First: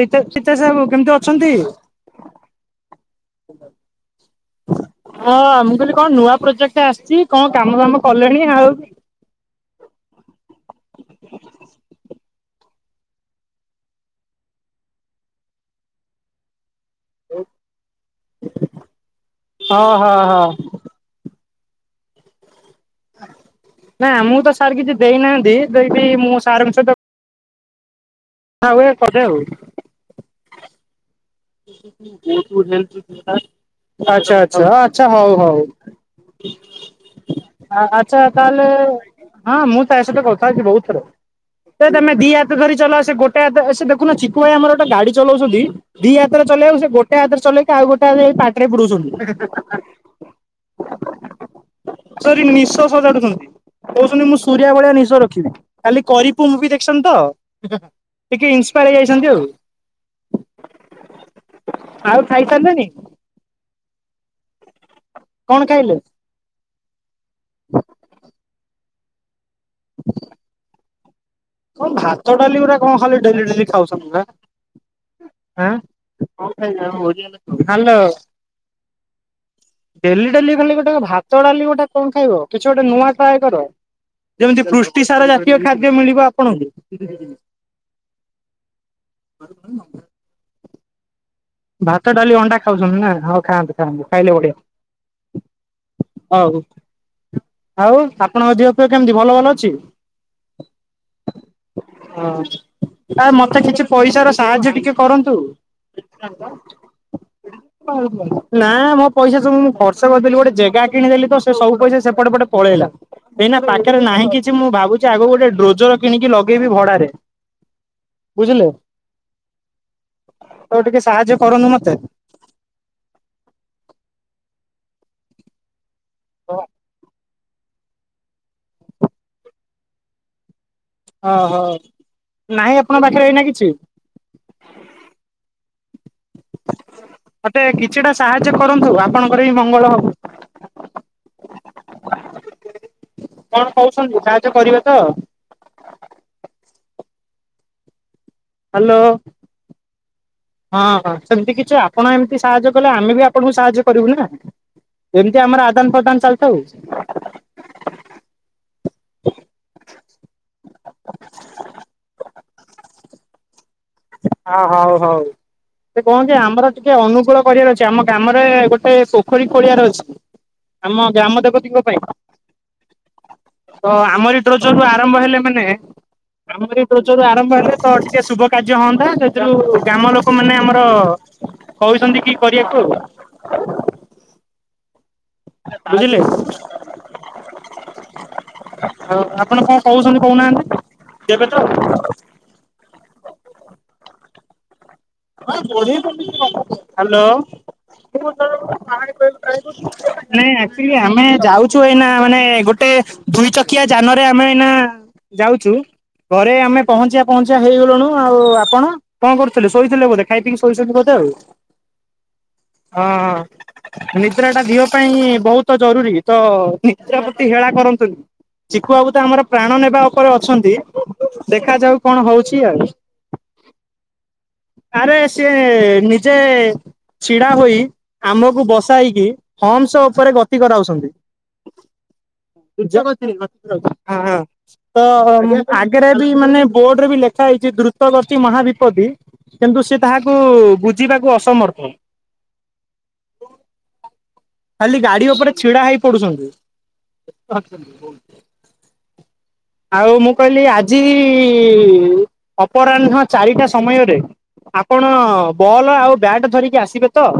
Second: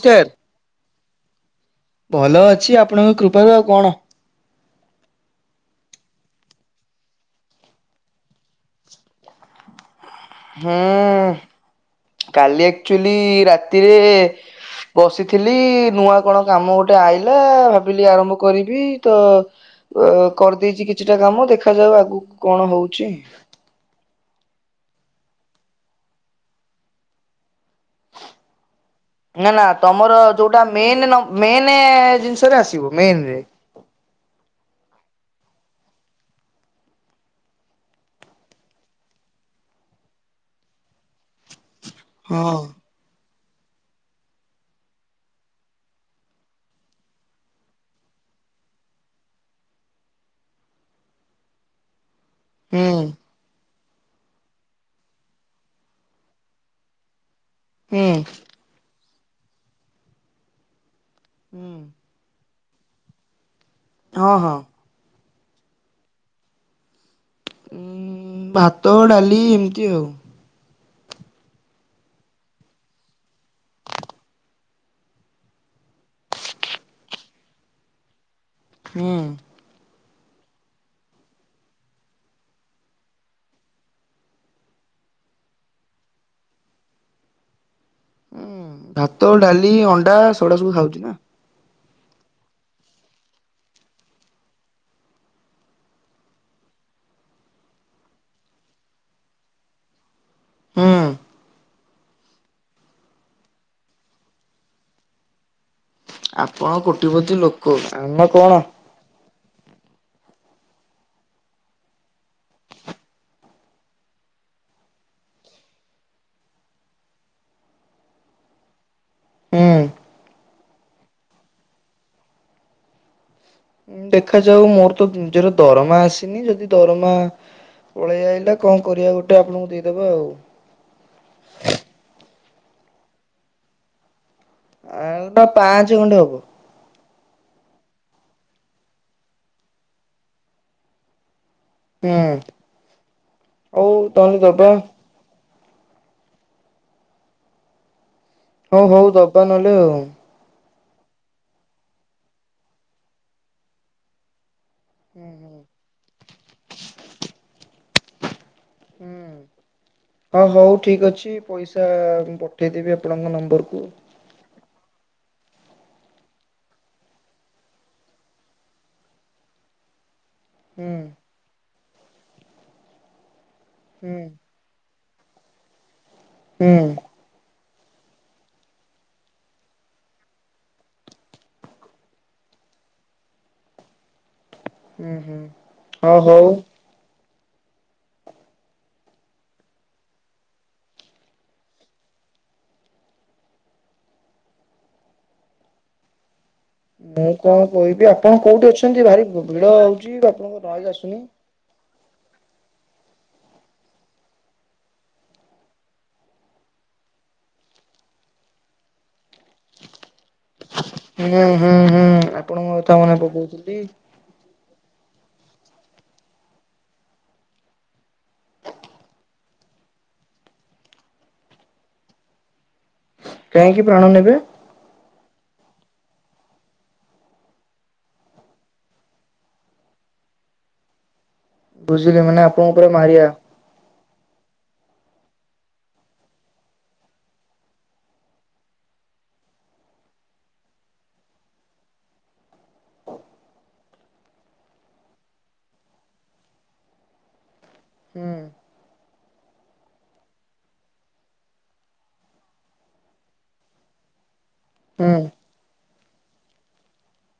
ରିତେ, ସିତେସ ବାବୁ, କେମିତି ଅଛନ୍ତି? ଭଲ ଅଛି ଆପଣଙ୍କ କୃପାରୁ ଆଉ କଣ? ହଁ। ମୁଁ କହିଲି କଣ, ନୂଆ ପ୍ରୋଜେକ୍ଟ ଆସିଛି। କଣ କାମ, ଫାମ କଲେଣି ଆଉ? ହୁଁ। କାଲି ଆକ୍ଚୁଆଲି, ରାତିରେ ବସିଥିଲି। ନୂଆ କଣ, କାମ ଗୋ ଟେ, ଆଇଲା। ଭାବିଲି ଆରମ୍ଭ କରିବି ତ, ହଁ ଓ ହଁ ହଁ କରିଦେଇଛି କିଛିଟା କାମ। ଦେଖ ଦେଖାଯାଉ ଆଗକୁ କଣ, ହଉଛି। ନା ଆମକୁ ତ ସାର୍ କିଛି ଦେଇନାହାନ୍ତି। ଦେବୀ ମୁଁ ସାର୍ଙ୍କ ସହିତ କଥା ହୁଏ କରେ ଆଉ। ନା, ନା ତମର ଯୋଉଟା, ମେନ ନ ମେନ୍ ଜିନିଷରେ ଆସିବ ମେନ୍ ରେ। ଆଚ୍ଛା, ଆଛା, ଆଚ୍ଛା ହଉ। ହଉ। ଆଛା। ତାହେଲେ ହଁ, ମୁଁ ତା ସହ କଥା ହେଇଛି, ବହୁତ ଥର। ସେ ତମେ ଦି ହାତ ହଁ। ଧରି ଚଲାଅ। ସେ ଗୋଟେ ହାତ, ସେ ଦେଖୁନ ଚିକୁ ଭାଇ ଆମର, ଗୋଟେ ଗାଡି ଚଲାଉଛନ୍ତି। ଦି ହାତରେ ଚଲେଇବକୁ, ସେ ଗୋଟେ ହାତରେ ଚଲେଇକି, ଆଉ ଗୋଟେ ହାତରେ ପାଟିରେ ପୁରାଉଛନ୍ତି। [inaudible] ସରୀ, ନିଶ ହୁଁ ସଜାଡ଼ୁଛନ୍ତି। କହୁଛନ୍ତି ମୁଁ ସୂରିଆ ଭଳିଆ, ନିଶ ରଖିବି। କାଲି କରିପୁମ୍ପ ମୁଭି ଦେଖିଛନ୍ତି ତ? ହୁଁ ଟିକେ ଇନ୍ସପାୟାର, ହେଇଯାଇଛନ୍ତି ଆଉ। ହୁଁ। ଙ୍କାଦୁନି? ହଁ, ହଁ। କଣ, କହିଲେ? ଉ' ଭାତ, ଡାଲି ଏମିତି ଆଉ। କଣ, ଭାତ ଡାଲି ଗୁଡା, କଣ ଖାଲି ଡେଲି, ଡେଲି ଖାଉଛନ୍ତି ପା? ଆ--ହ୍ୟାଲୋ। ହୁଁ। ଡେଲି, ଡେଲି ଖାଲି ଗୋଟେ, ଭାତ ଡାଲି ଗୋଟେ କଣ ଖାଇବ। କିଛି ଗୋଟେ ନୂଆ ଟ୍ରା କର? ଯେମିତି ପୃଷ୍ଟି ସାର ଜାତୀୟ, ଖାଦ୍ୟ ମିଳିବ ଆପଣଙ୍କୁ ହୁଁ ଭାତ ଡାଲି ଅଣ୍ଡା ସେଟା ସବୁ ଖାଉଛି ନା। ଭାତ, ଡାଲି, ଅଣ୍ଡା ଖାଉଛନ୍ତି ନା? ହଉ ଖାଆନ୍ତୁ, ଖାଆନ୍ତୁ ଖାଇଲେ ବଢଆ। ହଉ ଆଉ ଆପଣଙ୍କ ଧିଅ ପିଅ କେମିତି ଭଲ ଭଲ ଅଛି? ହୁଁ। ହଁ ଆ ମତେ କିଛି ପଇସାର ସାହାଯ୍ୟ ଟିକେ କରନ୍ତୁ? ଆପଣ କୋଟିପତି ଲୋକ ଆମେ କଣ ନା ମୋ ପଇସା ସବୁ ମୁଁ ଖର୍ଚ୍ଚ କରିଦେଲି ଗୋଟେ ଜେଗା କିଣିଦେଲି ତ ସେ ସବୁ ପଇସା ସେପ ପଟ ପଟେ ପଳେଇଲା। ଏଇନା ପାଖରେ ନାହିଁ କିଛି ମୁଁ ଭାବୁଛି ଆଗକୁ ଗୋଟେ ଡ୍ରୋଜର କିଣିକି ଲଗେଇବି ଭଡାରେ। ହଁ ବୁଝିଲେ? ହୁଁ। ତ ଟିକେ ସାହାଯ୍ୟ କରନ୍ତୁ ମତେ? ଉଁ ଦେଖାଯାଉ ମୋର ତ ନିଜର ଦରମା ଆସିନି, ଯଦି ଦରମା ପଳେଇ ଆଇଲା କଣ କରିବା ଗୋଟେ ଆପଣଙ୍କୁ ଦେଇଦବା ଆଉ। ଓହୋ ନାହିଁ ଆପଣଙ୍କ ପାଖରେ ଏଇନା କିଛି। ପାଞ୍ଚ ଖଣ୍ଡେ ହବ। ମତେ କିଛିଟା ସାହାଯ୍ୟ କରନ୍ତୁ, ଆପଣଙ୍କର ବିି ମଙ୍ଗଳ ହବ। ହୁଁ କଣ ହଉ କହୁଛନ୍ତି ତାହେଲେ ସାହାଯ୍ୟ ଦବା। କରିବେ ତ? ହଉ ହ୍ୟାଲୋ ହଉ ଦବା ନହେଲେ ଆଉ। ହଁ ହଁ ସେମତି କିଛି ଆପଣ ଏମତି ସାହାଯ୍ୟ କଲେ, ଆମେ ବି ଆପଣଙ୍କୁ ସାହାଯ୍ୟ କରିବୁ ନା। ହୁଁ ଏମତି ହୁଁ ଆମର ଆଦାନ ପ୍ରଦାନ ଚାଲିଥାଉ। ହୁଁ। ହ ହଉ ଠିକ ଅଛି ପଇସା ମୁଁ ପଠେଇଦେବି ଆପଣଙ୍କ ନମ୍ବରକୁୁ। ହଁ ହଉ ହଉ। ସେ କଣ କି ଆମର ଟିକେ ଅନୁକୂଳ କରିବାର ଅଛି। ଆମ ଗ୍ରାମରେ ଗୋଟେ ପୋଖରୀ ଖୋଳିବାର ଅଛି। ହୁଁ ଆମ ଗ୍ରାମ ଦେବତୀଙ୍କ ପାଇଁ। ତ ହୁଁ ଆମରି ଡ୍ରୋଜରରୁ ଆରମ୍ଭ ହେଲେ ମାନେ, ହୁଁ ଆମରି ଡ୍ରୋଜରରୁ ଆରମ୍ଭ ହେଲେ ତ ଟିକେ ଶୁଭ କାର୍ଯ୍ୟ ହଅନ୍ତା, ସେଥିରୁ ଗ୍ରାମ ଲୋକମାନେ ଆମର କହୁଛନ୍ତି କି କରିବାକୁ ଆଉ। ହୁଁ ହୁଁ ହଉ ହଉ ଆଉ ଆପଣ କଣ କହୁଛନ୍ତି କହୁନାହାଁନ୍ତି। ଦେବେ ତ? [inaudible] ହ୍ୟାଲୋ। ମୁଁ କଣ କହିବି ଆପଣ କୋଉଠି ଅଛନ୍ତି ଭାରି ଭିଡ ହଉଛି ଆପଣଙ୍କ ନଏଜ ନାଇଁ ଆକଚୁଆଲି ଆସୁନି। ଆମେ ଯାଉ ଚୁ ଏଇନା ମାନେ ଗୋଟେ ଦୁଇ ଚକିଆ ଯାନରେ ଆମେ ଏଇନା ଯାଉଚୁ ଘରେ ଆମେ ପହଞ୍ଚିଆ ପହଞ୍ଚିଆ ହେଇଗଲୁଣୁ। ଆଉ ଆପଣ କଣ କରୁ ଥିଲେ? ଶୋଇଥିଲେ ବୋଧେ ଖାଇ ପିଇକି ଶୋଇଛନ୍ତି ବୋଧେ ହୁଁ ଆଉ। ହୁଁ ହୁଁ ଆପଣଙ୍କ କଥା ହଁ ମନେ ପକଉଥିଲି। ହଁ ନିଦ୍ରାଟା ଧିଅ ପାଇଁ ବହୁତ ଜରୁରୀ। ତ ନିଜ ପ୍ରତି ହେଳା କରନ୍ତୁନି। ଚିକୁ ବାବୁ ତ ଆମର ପ୍ରାଣ ନେବା ଉପରେ ଅଛନ୍ତି, ଦେଖାଯାଉ କଣ ହଉଛି ଆଉ। କାହିଁକି ପ୍ରାଣ ନେବେ? ଆରେ ସିଏ ନିଜେ ଛିଡା ହୋଇ, ଆମକୁ ବସାଇକି ହମ୍ସ ଉପରେ ଗତି କରାଉସନ୍ତି। ବୁଝିଲି ମାନେ ଆପଣଙ୍କ ପୁରା ମାହାରିଆ [unintelligible] ହଁ ହଁ। ତ ଆଗରେ ବି ମାନେ ବୋର୍ଡ ରେ ବି ଲେଖା ହେଇଛି ଦ୍ରୁତ ଗତି ମହାବିପତ୍ତି। କିନ୍ତୁ ସିଏ ତାହାକୁ ବୁଝିବାକୁ ଅସମର୍ଥ। ଖାଲି ଗାଡି ଉପରେ ଛିଡା ହେଇ ପଡୁଛନ୍ତି। ହୁଁ ଆଉ ମୁଁ କହିଲି ଆଜି ଇ ଅପରାହ୍ନ ଚାରିଟା ସମୟରେ ଆପଣ ହୁଁ ବଲ୍ ଆଉ ବ୍ୟାଟ୍ ଧରିକି ଆସିବେ ତ?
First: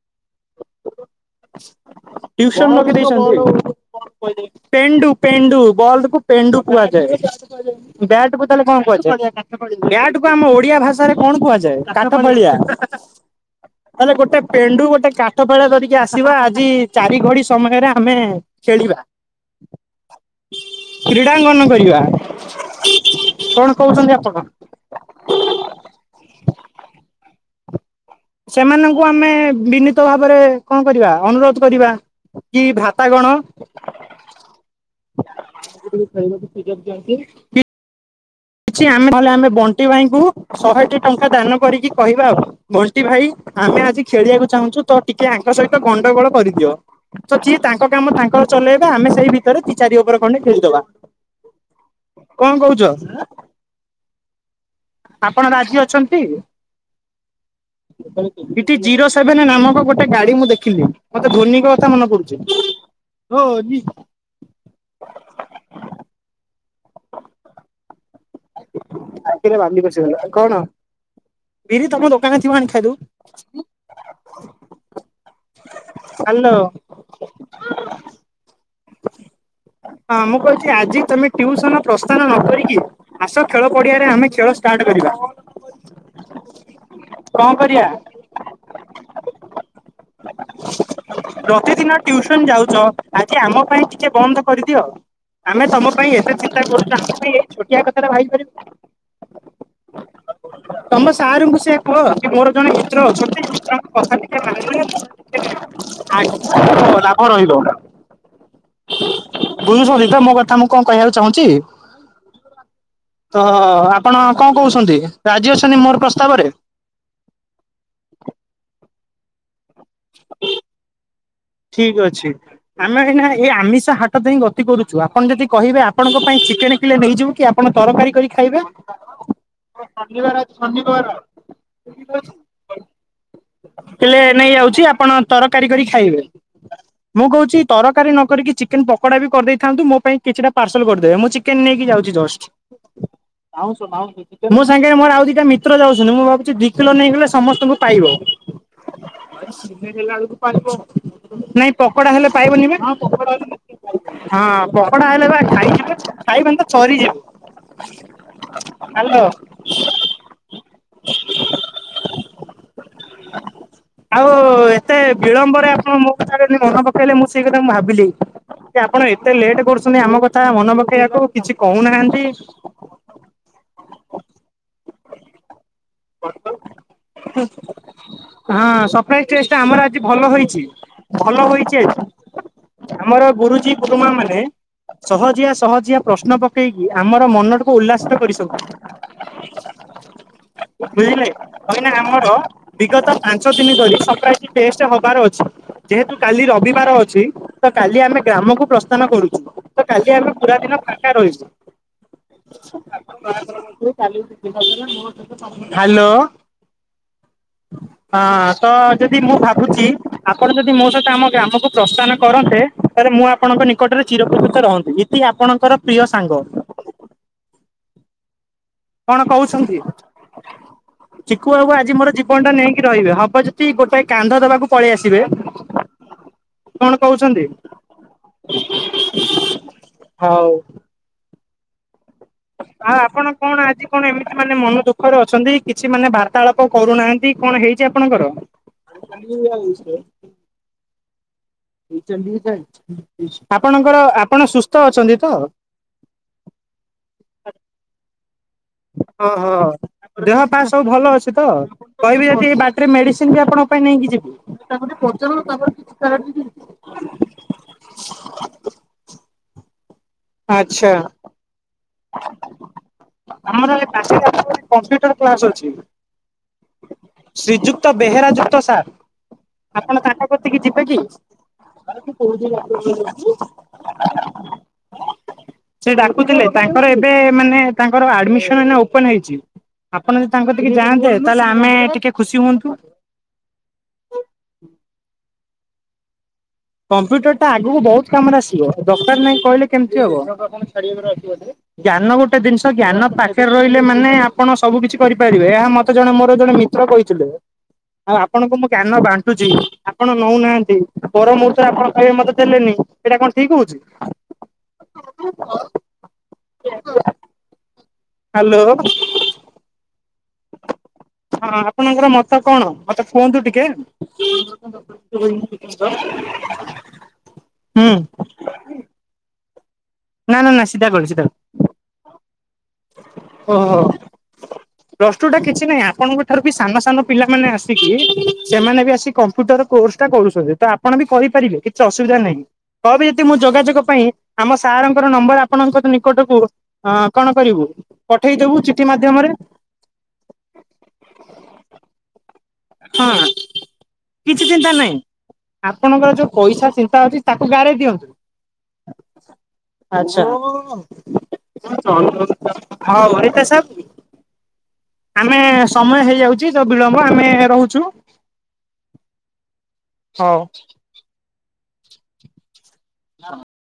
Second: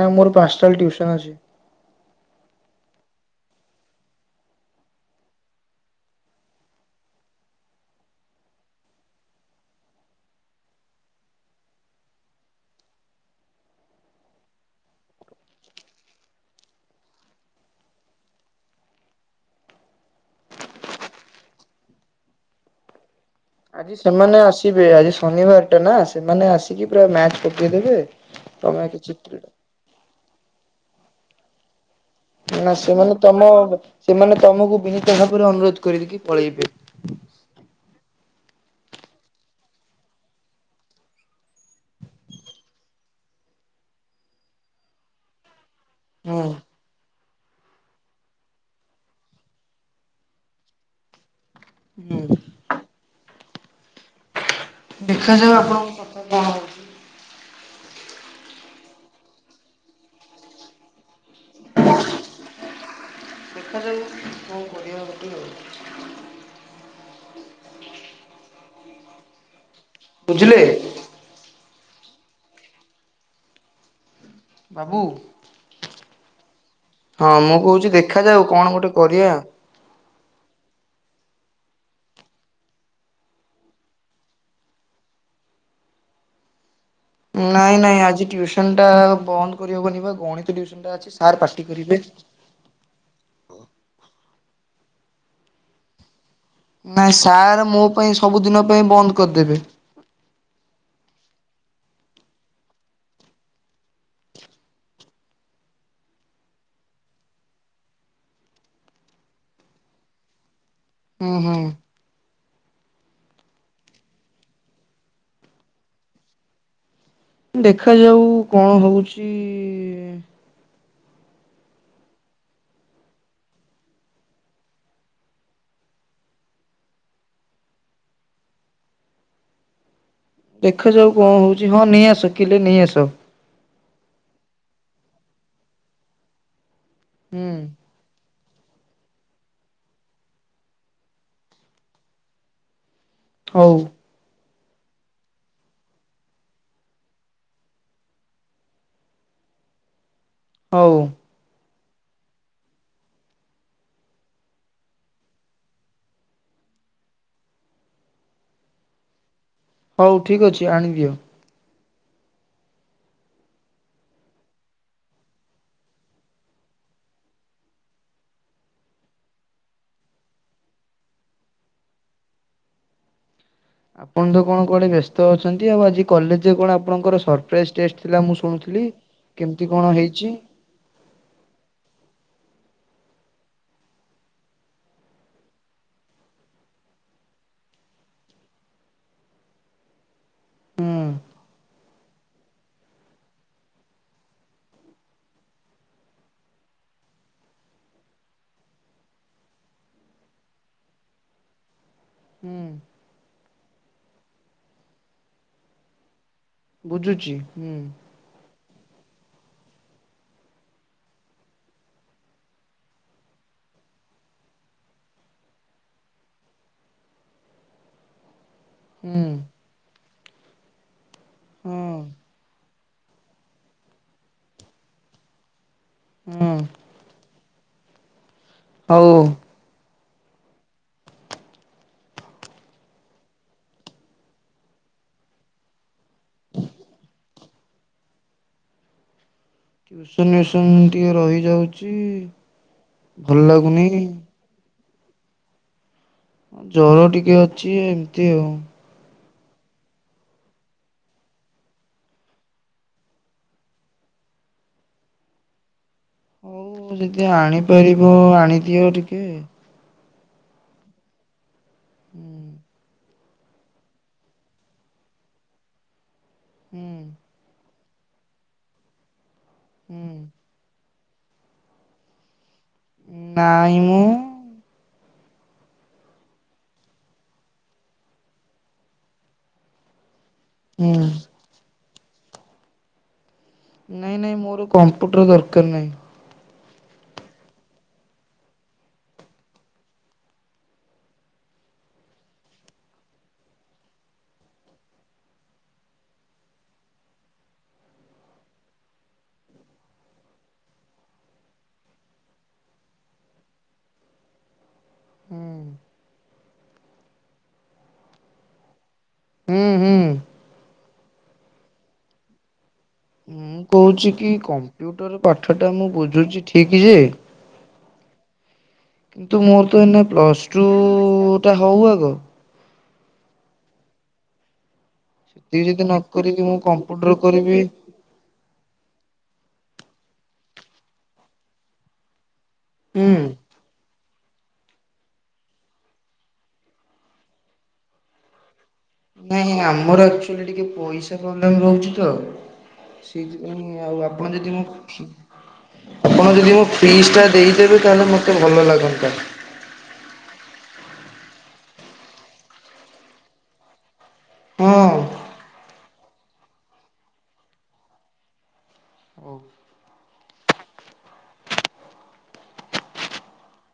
ନା ମୋର ପାଞ୍ଚଟା ବେଳେ ଟିଉସନ ଅଛି। ଟିଉସନ୍ ରଖିଦେଇଛନ୍ତି? ପେଣ୍ଡୁ ପେଣ୍ଡୁ ବଲକୁ ପେଣ୍ଡୁ କୁହାଯାଏ। ବ୍ୟାଟକୁ ତାହେଲେ କଣ କୁହାଯାଏ? ବ୍ୟାଟକୁ ଆମ ଓଡିଆ ଭାଷାରେ କଣ କଣ କୁହାଯାଏ କାଠ ଫାଳିଆ। ଆରେ ଗୋଟେ ପେଣ୍ଡୁ ଗୋଟେ କାଠ ଫାଳିଆ ଧରିକି ଆସିବା ଆଜି ଚାରି ଘଡି ସମୟରେ ଆମେ ଖେଳିବା। କ୍ରୀଡ଼ାଙ୍ଗନ କରିବା। କଣ ଆଜି କହୁଛନ୍ତି ଆପଣ? ସେମାନେ ଆସିବେ ଆଜି ଶନିବାର ଟା ନା ସେମାନେ ଆସିକି ପୁରା ମ୍ୟାଚ ପକେଇଦେବେ ତମେ ସେମାନଙ୍କୁ କିଛି ଆମେ ବିନୀତ ଭାବରେ କଣ କରିବା ଅନୁରୋଧ କରିବା। କି ନା ସେମାନେ ଭ୍ରାତାଗଣ ତମ ସେମାନେ ତମକୁ ବିନୀତ ଭାବରେ ଅନୁରୋଧ କରିଦେଇକି ପଳେଇବେ। [unintelligible] କିଛି ଆମେ ନ ହେଲେ, ଆମେ ବଣ୍ଟି ଭାଇଙ୍କୁ, ଶହେଟି ଟଙ୍କା ଦାନ କରିକି କହିବା ଆଉ ବଣ୍ଟି ଭାଇ ଆମେ ଆଜି ଖେଳିବାକୁ ଚାହୁଁଛୁ, ତ ଟିକେ ଆଙ୍କ ସହିତ ଗଣ୍ଡଗୋଳ ହୁଁ କରିଦିଅ। ତ ସିଏ ତାଙ୍କ କାମ ତାଙ୍କର ଚଲେଇବେ ଆମେ ସେଇ ଭିତରେ ଦି ଚାରି ଓଭର ଖଣ୍ଡେ ଖେଳିଦବା। ହୁଁ କଣ କହୁଛ? ଆପଣ ଦେଖାଯାଉ ରାଜି ଆପଣଙ୍କ ଅଛନ୍ତି? କଥା କଣ ହଉଛି। ଇଠି ଜିରୋ ସେଭେନ ନାମକ ଗୋଟେ ଗାଡି ମୁଁ ଦେଖିଲି, ମତେ ଧୋନିଙ୍କ କଥା ମନେ ପଡୁଛି। ଧୋନି! ଦେଖାଯାଉ କଣ କରିବା ଗୋଟେ ଆଉ। ଆଖିରେ ବାଲି ପଶିଗଲା, କଣ? ବୁଝିଲେ ବିରି ତମ ଦୋକାନରେ ଥିବ ଆଣିକି ଖାଇଦବୁ। ବାବୁ। ହାଲୋ। ହଁ ମୁଁ କହୁଛି, ଦେଖାାଯାଉ, କଣ ଗୋଟେ କରିଆ? ହଁ ମୁଁ କହୁଛି ଆଜି ତମେ ଟ୍ୟୁସନ ପ୍ରସ୍ଥାନ ନ କରିକି ଆସ ଖେଳ ପଡିଆରେ ଆମେ ଖେଳ ଷ୍ଟାଟ୍ କରିବା। କଣ ନାଇଁ କରିବା ନାଇଁ ଆଜି ଟିଉସନ ଟା ବନ୍ଦ କରିହବନି ବା। ଗଣିତ ଟ୍ୟୁସନ ଟା ଅଛି ସାର୍ ପାଟି କରିବେ। ପ୍ରତିଦିନ ଟିଉସନ ଯାଉଛ, ଆଜି ଆମ ପାଇଁ ଟିକେ ବନ୍ଦ କରିଦିଅ ଆମେ ତମ ପାଇଁ ଏବେ ନାଇଁ [unintelligible] ପାଇଁ ଏଇ ସାର୍ ମୋ ଛୋଟିଆ କଥାଟା ପାଇଁ ଭାବି ସବୁଦିନ ପାରିବ ପାଇଁ ବନ୍ଦ କରିଦେବେ ନାଇଁ। ତମ ସାରଙ୍କୁ ସେଇଆ କୁହ କି ମୋର ଜଣେ ମିତ୍ର ଅଛନ୍ତି୍ ତାଙ୍କ କଥା ଟିକେ ମାନିନିଅନ୍ତୁ। [unintelligible] ଲାଭ ରହିବ। ବୁଝୁଛନ୍ତି ତ ମୋ କଥା ମୁଁ କଣ କହିବାକୁ ହୁଁ ଚାହୁଁଛି? ହୁଁ। [inaudible] ତ ଆପଣ କଣ କହୁଛନ୍ତି ରାଜି ଅଛନ୍ତି ମୋର ପ୍ରସ୍ତାବରେ? କି ଠିକ ଅଛି, ଆମେ ଏଇନା ଏଇ ଆମିଷା ହାଟ ଦେଇ ଗତି କରୁଛୁ, ଆପଣ ଯଦି କହିବେ ଆପଣଙ୍କ ପାଇଁ ଚିକେନ କିଲେ ନେଇଯିବୁ କି ଆପଣ ତରକାରୀ କରି ଖାଇବେ? ଦେଖାଯାଉ କଣ ହଉଛି, ହଁ ନେଇ ଆସ କିଲେ ନେଇ ଆସ। ହେଲେ ନେଇଯାଉଛି ଆପଣ ତରକାରୀ କରି ଖାଇବେ, ମୁଁ ହୁଁ। କହୁଛି ତରକାରୀ ନ କରିକି ଚିକେନ ପକୋଡା ବି କରିଦେଇଥାନ୍ତୁ, ମୋ ପାଇଁ କିଛିଟା ପାର୍ସଲ କରିଦେବେ, ମୁଁ ଚିକେନ ନେଇକି ଯାଉଛି ଜଷ୍ଟ। ହଉ ମାଉଁସ ମାଉଁସ। ମୋ ସାଙ୍ଗରେ ମୋର ଆଉ ଦିଟା ମିତ୍ର ଯାଉଛନ୍ତି, ମୁଁ ଭାବୁଛି ଦି କିଲୋ ନେଇଗଲେ ସମସ୍ତଙ୍କୁ ପାଇବ। ଆରେ ସିଙ୍ଗଲ ହେଲାଳକୁ ପାଇବ। ହଉ ନାଇଁ ପକୋଡ଼ା ହେଲେ ପାଇବନି ବା ହଁ ପକୋଡା ହେଲେ ବା ଖାଇଯିବେ, ଖାଇବେନି ତ ଚରିଯିବେ। ହାଲୋ। ହଉ ଠିକ ଅଛି ଆଣିଦିଅ। ଆଉ ଏତେ ବିଳମ୍ବରେ ଆପଣ ମୋ କଥା ଟି ମନେ ପକେଇଲେ ମୁଁ ସେଇ କଥା ମୁଁ ଭାବିଲି। ଆପଣ ଏତେ ଲେଟ୍ କରୁଛନ୍ତି, ଆମ କଥା ମନେ ପକେଇବାକୁ କିଛି କହୁନାହାନ୍ତି। ଆପଣ ତ କଣ କୁଆଡେ ବ୍ୟସ୍ତ ଅଛନ୍ ନ୍ତି ଆଉ ଆଜି କଲେଜରେ କଣ ଆପଣଙ୍କର ସରପ୍ରାଇଜ ଟେଷ୍ଟ ଥିଲା ମୁଁ ଶୁଣୁଥିଲି, ହଁ ସରପ୍ରାଇଜ ଟେଷ୍ଟ ଟା କେମତି ଆମର କଣ ଆଜି ଭଲ ହେଇଛି? ହୋଇଛି। ଭଲ ହୋଇଛି ଆଜି, ଆମର ଗୁରୁଜୀ ଗୁରୁମାମାନେ ସହଜିଆ, ସହଜିଆ ପ୍ରଶ୍ନ ପକେଇକି ଆମର ମନଟିକୁ ଉଲ୍ଲାସିତ କରିଛନ୍ତି। [inaudible] ବୁଝିଲେ, କାହିଁକିନା ଆମର ବିଗତ ପାଞ୍ଚ ଦିନ ଧରି ସରପ୍ରାଇଜ୍ ଟେଷ୍ଟ୍ ହବାର ଅଛି। ଯେହେତୁ କାଲି ରବିବାର ଅଛି, ତ କାଲି ଆମେ ଗ୍ରାମକୁ ପ୍ରସ୍ଥାନ କରୁଛୁ। ତ କାଲି ଆମେ ପୁରା ଦିନ ଫାଙ୍କା ରହିବୁ। ହୁଁ [inaudible] କାଲି ଦିନ ଥିଲା ମୋ ସହିତ ହାଲୋ, ବୁଝୁଛି ହୁଁ ହଁ ତ ଯଦି ମୁଁ ଭାବ୍ ଭାବୁଚି, ଆପଣ ଯଦି ମୋ ସହିତ ଆମ ଗ୍ରାମକୁ ପ୍ରସ୍ଥାନ କରନ୍ତେ ତାହେଲେ ମୁଁ ଆପଣଙ୍କ ନିକଟରେ ଚିର [inaudible] ରହନ୍ତି ଇତି ଆପଣଙ୍କର ପ୍ରିୟ ସାଙ୍ଗ। [unintelligible] ହୁଁ କଣ କହୁଛନ୍ତି, ଚିକୁବାବୁ ଆଜି ମୋର ହଁ ଜୀବନଟା ନେଇ କି ରହିବେ ହବ ଯଦି ଗୋଟାଏ କାନ୍ଧ ଦବାକୁ ପଳେଇ ଆସିବେ, ହଁ। କଣ କହୁଛନ୍ତି? ହଉ। ହଉ। ଆଉ ଆପଣ କଣ ଆଜି କଣ ଏମିତି ମାନେ ମନ ଦୁଃଖରେ ଅଛନ୍ତି କିଛି ମାନେ ବାର୍ତ୍ତାଳାପ କରୁନାହାନ୍ତି? କଣ ହେଇଛି ଆପଣଙ୍କର? [inaudible] ସୁନସୁନ ଟିକେ ରହି ଲାଗୁନି। ଆପଣଙ୍କର ଆପଣ ସୁସ୍ଥ ଅଛନ୍ତି ତ? ଜର ଟିକେ ଅଛି ଏମତି ଆଉ। ହଁ- ହଁ। ଦେହପା ସବୁ ଭଲ ଅଛି ତ? କହିବି ଯଦି ଏ ବାଟରେ ମେଡିସିନ ବି ଆପଣଙ୍କ ପାଇଁ ନେଇକି ଯିବି। ତାକୁ ଟିକେ ପଚାରନ୍ତୁ ତାଙ୍କର କିଛି ହଉ ଯଦି ଆଣିପାରିବ ଆଣିଦିଅ ଟିକେ। ଆଚ୍ଛା। ହୁଁ। ଆମର ଏ ପାଖରେ ଅଛୁ ବୋଲି କମ୍ପୁଟର କ୍ଲାସ ଅଛି। ହୁଁ। କ୍ତ ବେହେରା ଯୁକ୍ତ ସାର୍, ଆପଣ ହୁଁ ତାଙ୍କ କତିକି ଯିବେ କି? ନାଇଁମ ସେ ଡାକୁଥିଲେ ତାଙ୍କର ଏବେ ମାନେ ତାଙ୍କର ଆଡ଼ମିଶନ୍ ଏଇନେ ଓପନ୍ ହେଇଛି, ଆପ୍ ଆପଣ ଯଦି ତାଙ୍କ କତିକି ହୁଁ ଯାଆନ୍ତେ ତାହେଲେ ଆମେ ଟିକେ ଖୁସି ହୁଅନ୍ତୁ। ନାଇଁ ନାଇଁ ମୋର କମ୍ପ୍ୟୁଟର ଦରକାର ନାଇଁ। କମ୍ପୁଟରଟା ଆଗକୁ ବହୁତ କାମରେ ଆସିବ ଦରକାର ନାହିଁ କହିଲେ କେମିତି ହବ। ଜ୍ଞାନ ଗୋଟେ ଜିନିଷ ଜ୍ଞାନ ପାଖରେ ରହିଲେ ମାନେ ଆପଣ ସବୁ କିିଛି କରିପାରିବେ ଏହା ମତେ ଜଣେ ମୋର ଜଣେ ମି ମିତ୍ର କହିଥିଲେ ଆଉ ଆପଣଙ୍କୁ ମୁଁ ଜ୍ଞାନ ବାଣ୍ଟୁଛି ଆପଣ ନଉନାହାନ୍ତି ପର ମୁହୂର୍ତ୍ତ [inaudible] ଆପଣ କହିବେ ମତେ ଦେଲେନି ଏଇଟା କଣ ଠିକ ହଉଛି? ହୁଁ। ହାଲୋ। ହୁଁ-ହୁଁ। ହଁ ଆପଣଙ୍କର ମତ କଣ? ମତେ କୁହନ୍ତୁ ମୁଁ ଟିକେ? କହୁଛି କି କମ୍ପ୍ୟୁଟର ପାଠ ଟା ମୁଁ ବୁଝୁଛି ଠିକ ଯେ ହୁଁ। କିନ୍ତୁ ମୋର ତ ଏଇନ ନା ପ୍ଲସ୍ ନା ନା ଟୁଉ-ଉ-ଉ ଟା ହଉ ଆଗ ଓହୋଃ। ପ୍ଲସ୍ ଟୁ ଟା କିଛି ସେତିକି ନାହିଁ ଯଦି ନ ଆପଣଙ୍କ ଠାରୁ କରିକି ବି ମୁଁ ସାନ ସାନ କମ୍ପ୍ୟୁଟର ପିଲାମାନେ କରିବି ଆସିକି ସେମାନେ ବି ଆସି କମ୍ପ୍ୟୁଟର୍ କୋର୍ସ୍ ଟା କରୁଛନ୍ତି, ତ ଆପଣ ବି କହିପାରିବେ, କିଛି ଅସୁବିଧା ନାହିଁ। କହିବେ ଯଦି ହୁଁ। ମୁଁ ଯୋଗାଯୋଗ ପାଇଁ ଆମସ୍ ସାରଙ୍କର ନମ୍ବର ଆପଣଙ୍କ କ ନିକଟକୁ କଣ କରିବୁ ପଠେଇଦେବୁ ଚି ନାଇଁ ଆମର ଆକ୍ଚୁଆଲି ଟିକେ ପଇସା ପ୍ରୋବ୍ଲେମ୍ ରହୁଛି ତ। ହଁ ସେଥିଇ ପାଇଁ ଆଉ ଆପଣ କିଛି ଯଦି ମୋ ଚିନ୍ତା ନାହିଁ ଫି ଆପଣଙ୍କର ଯୋଉ ଆପଣ ଯଦି ମୋ ପଇସା ଚିନ୍ତା ଫିସ୍ ଅଛି ଟା ତାକୁ ଦେଇଦେବେ ତାହେଲେ ମତେ ଭଲ ଲାଗନ୍ତା। ଆଛା ହଁ [inaudible] ଓରିତା ସବ। ଆମେ ସମୟ ହେଇଯାଉଚି ଯୋଉ ବିଳମ୍ବ ଆମେ ରହୁଚୁ। ଓଃ। ହଉଛି। [inaudible]